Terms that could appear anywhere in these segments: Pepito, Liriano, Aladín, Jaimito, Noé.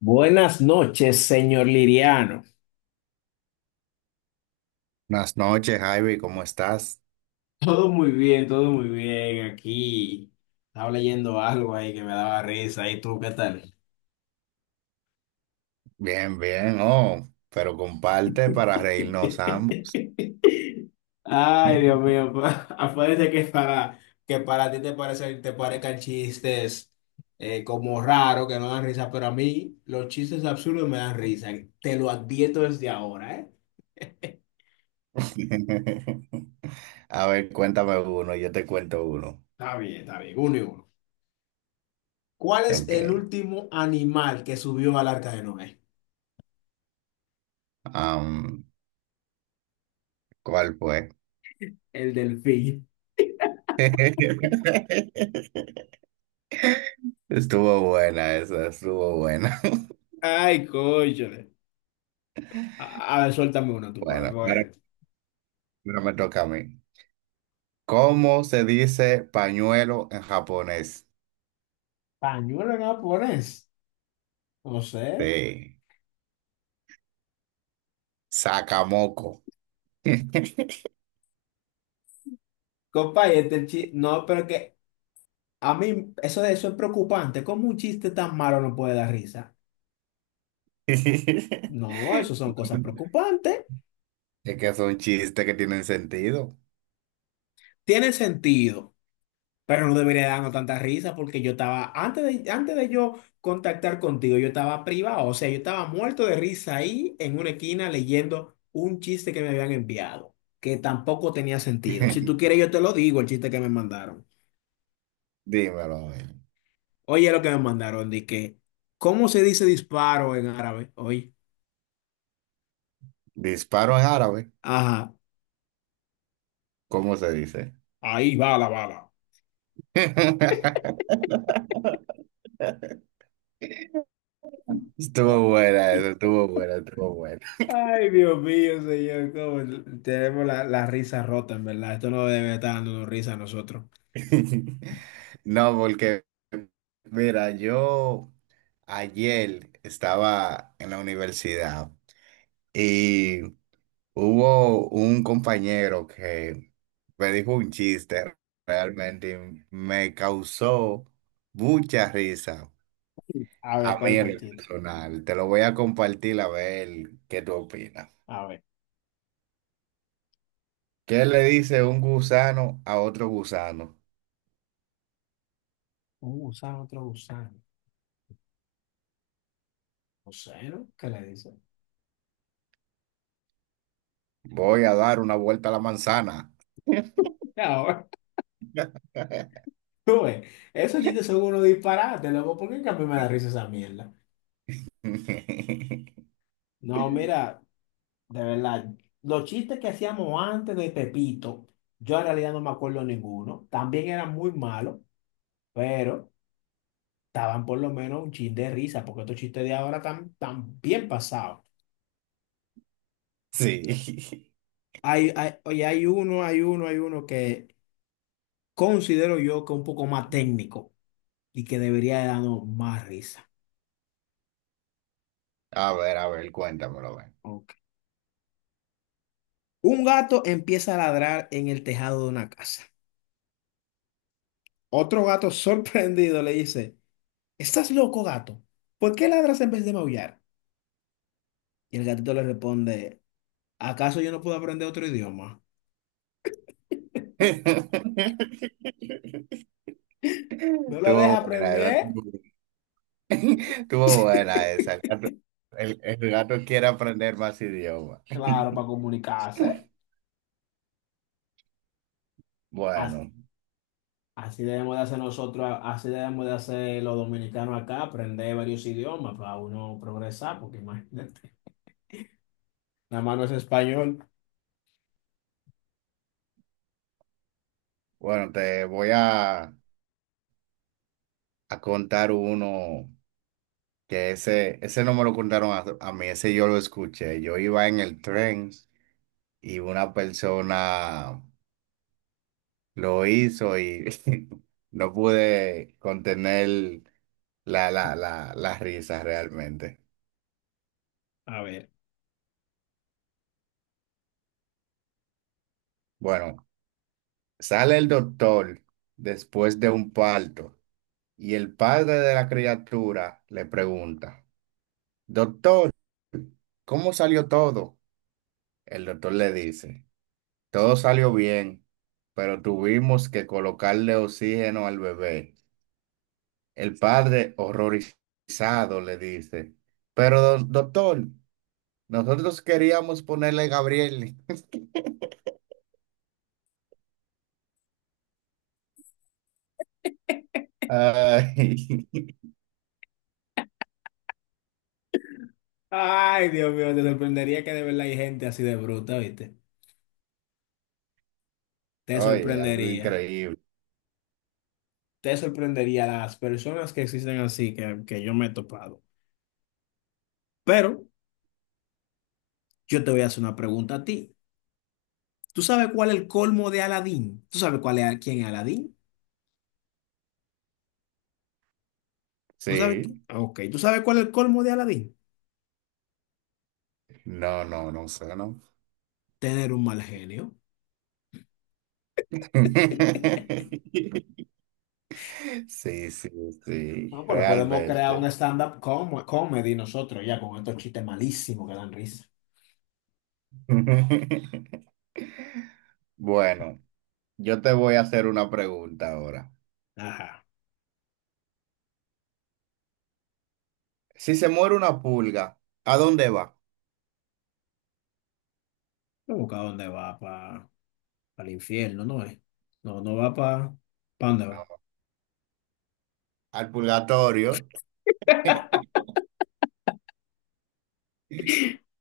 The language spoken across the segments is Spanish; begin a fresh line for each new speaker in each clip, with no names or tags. Buenas noches, señor Liriano.
Buenas noches, Ivy, ¿cómo estás?
Todo muy bien, todo muy bien. Aquí estaba leyendo algo ahí que me daba risa. ¿Y tú qué tal?
Bien, bien, pero comparte para reírnos ambos.
Ay, Dios mío, pa- acuérdate que para ti te parezcan chistes como raros, que no dan risa, pero a mí los chistes absurdos me dan risa. Te lo advierto desde ahora, ¿eh?
A ver, cuéntame uno, yo te cuento uno.
Está bien, uno y uno. ¿Cuál es el
Ok.
último animal que subió al arca de Noé?
am, ¿cuál fue?
El delfín.
Estuvo buena esa, estuvo buena.
Ay, cóchale. A, a ver, suéltame uno, tú, pa.
Bueno, ahora,
Bueno.
ahora me toca a mí. ¿Cómo se dice pañuelo en japonés?
Pañuelo en japonés. No sé.
Sí, sakamoko.
Compa, y este chiste. No, pero que a mí eso es preocupante. ¿Cómo un chiste tan malo no puede dar risa? No, eso son cosas preocupantes.
Es que es un chiste que tiene sentido.
Tiene sentido. Pero no debería darnos tanta risa porque yo estaba, antes de yo contactar contigo, yo estaba privado, o sea, yo estaba muerto de risa ahí en una esquina leyendo un chiste que me habían enviado, que tampoco tenía sentido. Si tú quieres, yo te lo digo, el chiste que me mandaron.
Dímelo, a ver.
Oye, lo que me mandaron, ¿cómo se dice disparo en árabe? Hoy,
Disparo en árabe,
ajá,
¿cómo se dice?
ahí va la bala.
Estuvo buena, eso, estuvo buena, estuvo buena.
Ay, Dios mío, señor, cómo tenemos la risa rota, en verdad. Esto no debe estar dándonos risa a nosotros.
No, porque, mira, yo ayer estaba en la universidad y hubo un compañero que me dijo un chiste realmente y me causó mucha risa.
A
A
ver,
mí
¿cuál fue
en
el
lo
chiste?
personal, te lo voy a compartir a ver qué tú opinas.
A ver,
¿Qué le dice un gusano a otro gusano?
un gusano, otro gusano. No sé, ¿no? ¿Qué le dice?
Voy a dar una vuelta a la manzana.
Ahora, tú ves, esos chistes son unos disparates, loco. ¿Por qué que a mí me da risa esa mierda? No, mira, de verdad, los chistes que hacíamos antes de Pepito, yo en realidad no me acuerdo ninguno. También eran muy malos, pero estaban por lo menos un chin de risa, porque estos chistes de ahora están, están bien pasados.
Sí.
Oye, hay uno que considero yo que es un poco más técnico y que debería de darnos más risa.
A ver, cuéntamelo, a ver.
Ok. Un gato empieza a ladrar en el tejado de una casa. Otro gato sorprendido le dice, ¿estás loco, gato? ¿Por qué ladras en vez de maullar? Y el gatito le responde, ¿acaso yo no puedo aprender otro idioma? ¿No lo deja
Estuvo buena esa.
aprender?
Estuvo buena esa. El gato, el gato quiere aprender más idiomas.
Claro, para comunicarse. As-
Bueno,
Así debemos de hacer nosotros, así debemos de hacer los dominicanos acá, aprender varios idiomas para uno progresar, porque imagínate, nada más no es español.
bueno, te voy a contar uno. Que ese no me lo contaron a mí, ese yo lo escuché. Yo iba en el tren y una persona lo hizo y no pude contener la risa realmente.
A ver.
Bueno, sale el doctor después de un parto y el padre de la criatura le pregunta, doctor, ¿cómo salió todo? El doctor le dice. Todo salió bien, pero tuvimos que colocarle oxígeno al bebé. El padre, horrorizado, le dice, pero doctor, nosotros queríamos ponerle Gabriel. Ay,
Ay, Dios mío, te sorprendería que de verdad hay gente así de bruta, ¿viste? Te
oye, algo
sorprendería.
increíble.
Te sorprendería las personas que existen así que yo me he topado. Pero yo te voy a hacer una pregunta a ti. ¿Tú sabes cuál es el colmo de Aladín? ¿Tú sabes cuál es, quién es Aladín? ¿No sabes quién?
Sí,
Ok, ¿tú sabes cuál es el colmo de Aladín?
no, no, no sé, ¿no?
Tener un mal genio.
Sí, sí, sí,
No, pero podemos crear un
realmente.
comedy nosotros ya con estos chistes malísimos que dan risa.
Bueno, yo te voy a hacer una pregunta ahora.
Ajá.
Si se muere una pulga, ¿a dónde va?
Busca dónde va, pa. Al infierno, no es. No, no va para... ¿Para dónde va?
No, al purgatorio.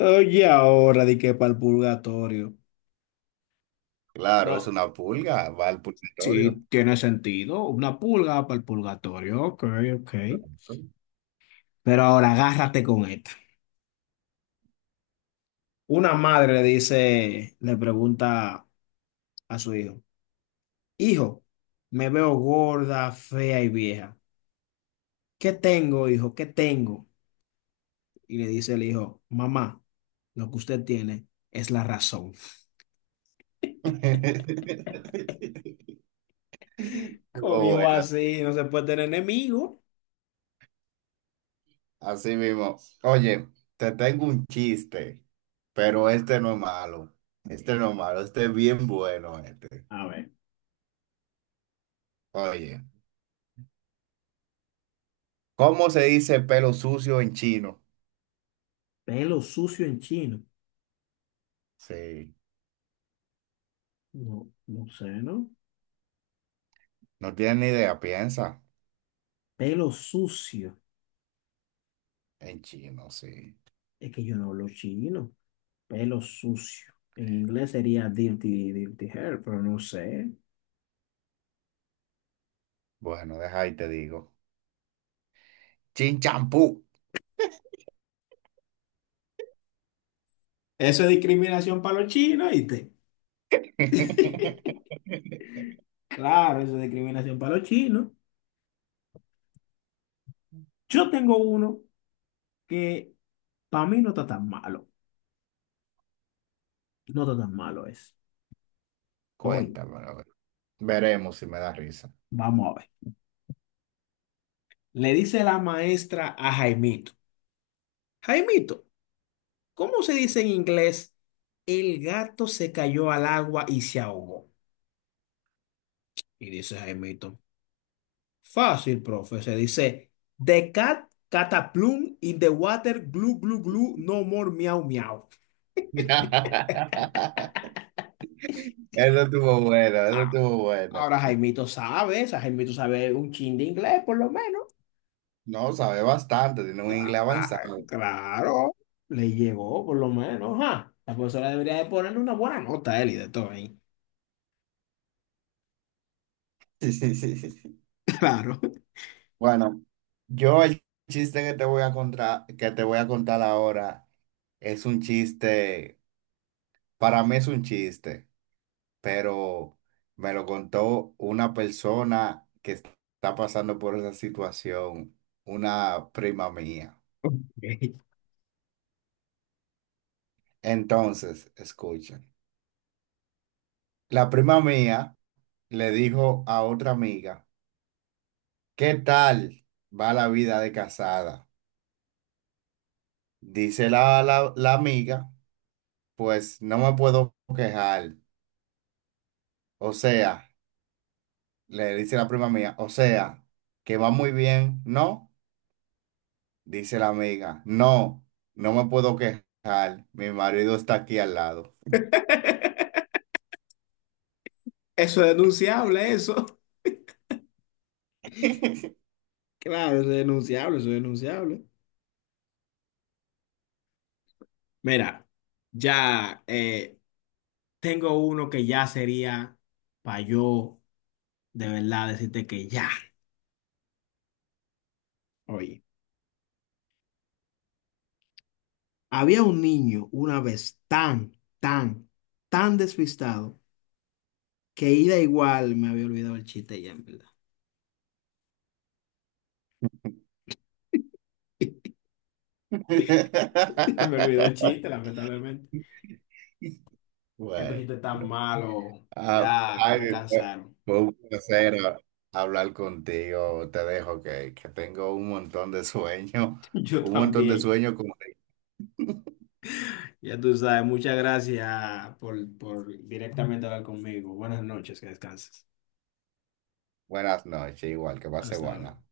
Oye, ahora di que para el purgatorio.
Claro, es
No,
una pulga, va al purgatorio.
sí, tiene sentido. Una pulga para el purgatorio. Ok, ok.
Claro.
Pero ahora agárrate con esta. Una madre le dice, le pregunta a su hijo, hijo, me veo gorda, fea y vieja. ¿Qué tengo, hijo? ¿Qué tengo? Y le dice el hijo, mamá, lo que usted tiene es la razón. Con
Estuvo
hijo
buena,
así no se puede tener enemigo.
así mismo. Oye, te tengo un chiste, pero este no es malo. Este no es malo, este es bien bueno este.
A ver,
Oye, ¿cómo se dice pelo sucio en chino?
pelo sucio en chino.
Sí,
No, no sé, ¿no?
no tienes ni idea, piensa
Pelo sucio.
en chino, sí.
Es que yo no hablo chino. Pelo sucio. En inglés sería dirty, dirty hair, pero no sé.
Bueno, deja y te digo. Chin champú.
Eso es discriminación para los chinos, ¿viste? Claro, eso es discriminación para los chinos. Yo tengo uno que para mí no está tan malo. No está tan malo es. Hoy,
Cuéntamelo. Veremos si me da risa.
vamos a ver. Le dice la maestra a Jaimito. Jaimito, ¿cómo se dice en inglés? El gato se cayó al agua y se ahogó. Y dice Jaimito, fácil, profe. Se dice, the cat cataplum in the water, glu, glu, glu, no more miau, miau.
Eso estuvo bueno, eso
Ah,
estuvo bueno.
ahora Jaimito sabe, o sea, Jaimito sabe un chin de inglés, por lo menos.
No, sabe bastante, tiene un
Cla-
inglés
ah,
avanzado.
Claro, le llegó, por lo menos. Ajá. La profesora debería de ponerle una buena nota a él y de todo ahí.
Sí, sí, sí, sí, sí.
Claro.
Bueno, yo el chiste que te voy a contar, que te voy a contar ahora es un chiste, para mí es un chiste, pero me lo contó una persona que está pasando por esa situación, una prima mía.
Ok.
Entonces, escuchen. La prima mía le dijo a otra amiga, ¿qué tal va la vida de casada? Dice la amiga, pues no me puedo quejar. O sea, le dice la prima mía, o sea, que va muy bien, ¿no? Dice la amiga, no, no me puedo quejar. Mi marido está aquí al lado.
Eso es denunciable, eso. Claro, eso es denunciable, eso es denunciable. Mira, ya eh, tengo uno que ya sería para yo de verdad decirte que ya. Oye, había un niño una vez tan despistado que ida igual me había olvidado el chiste ya, en verdad. Se me olvidó el chiste, lamentablemente. Que estos
Bueno.
chistes tan malos,
Ah,
ya
ay,
me
fue,
cansaron.
fue un placer hablar contigo. Te dejo que tengo un montón de sueño,
Yo
un montón de
también.
sueño. Como...
Ya tú sabes, muchas gracias por directamente hablar conmigo. Buenas noches, que descanses.
Buenas noches, igual que pase
Hasta
buena.
luego.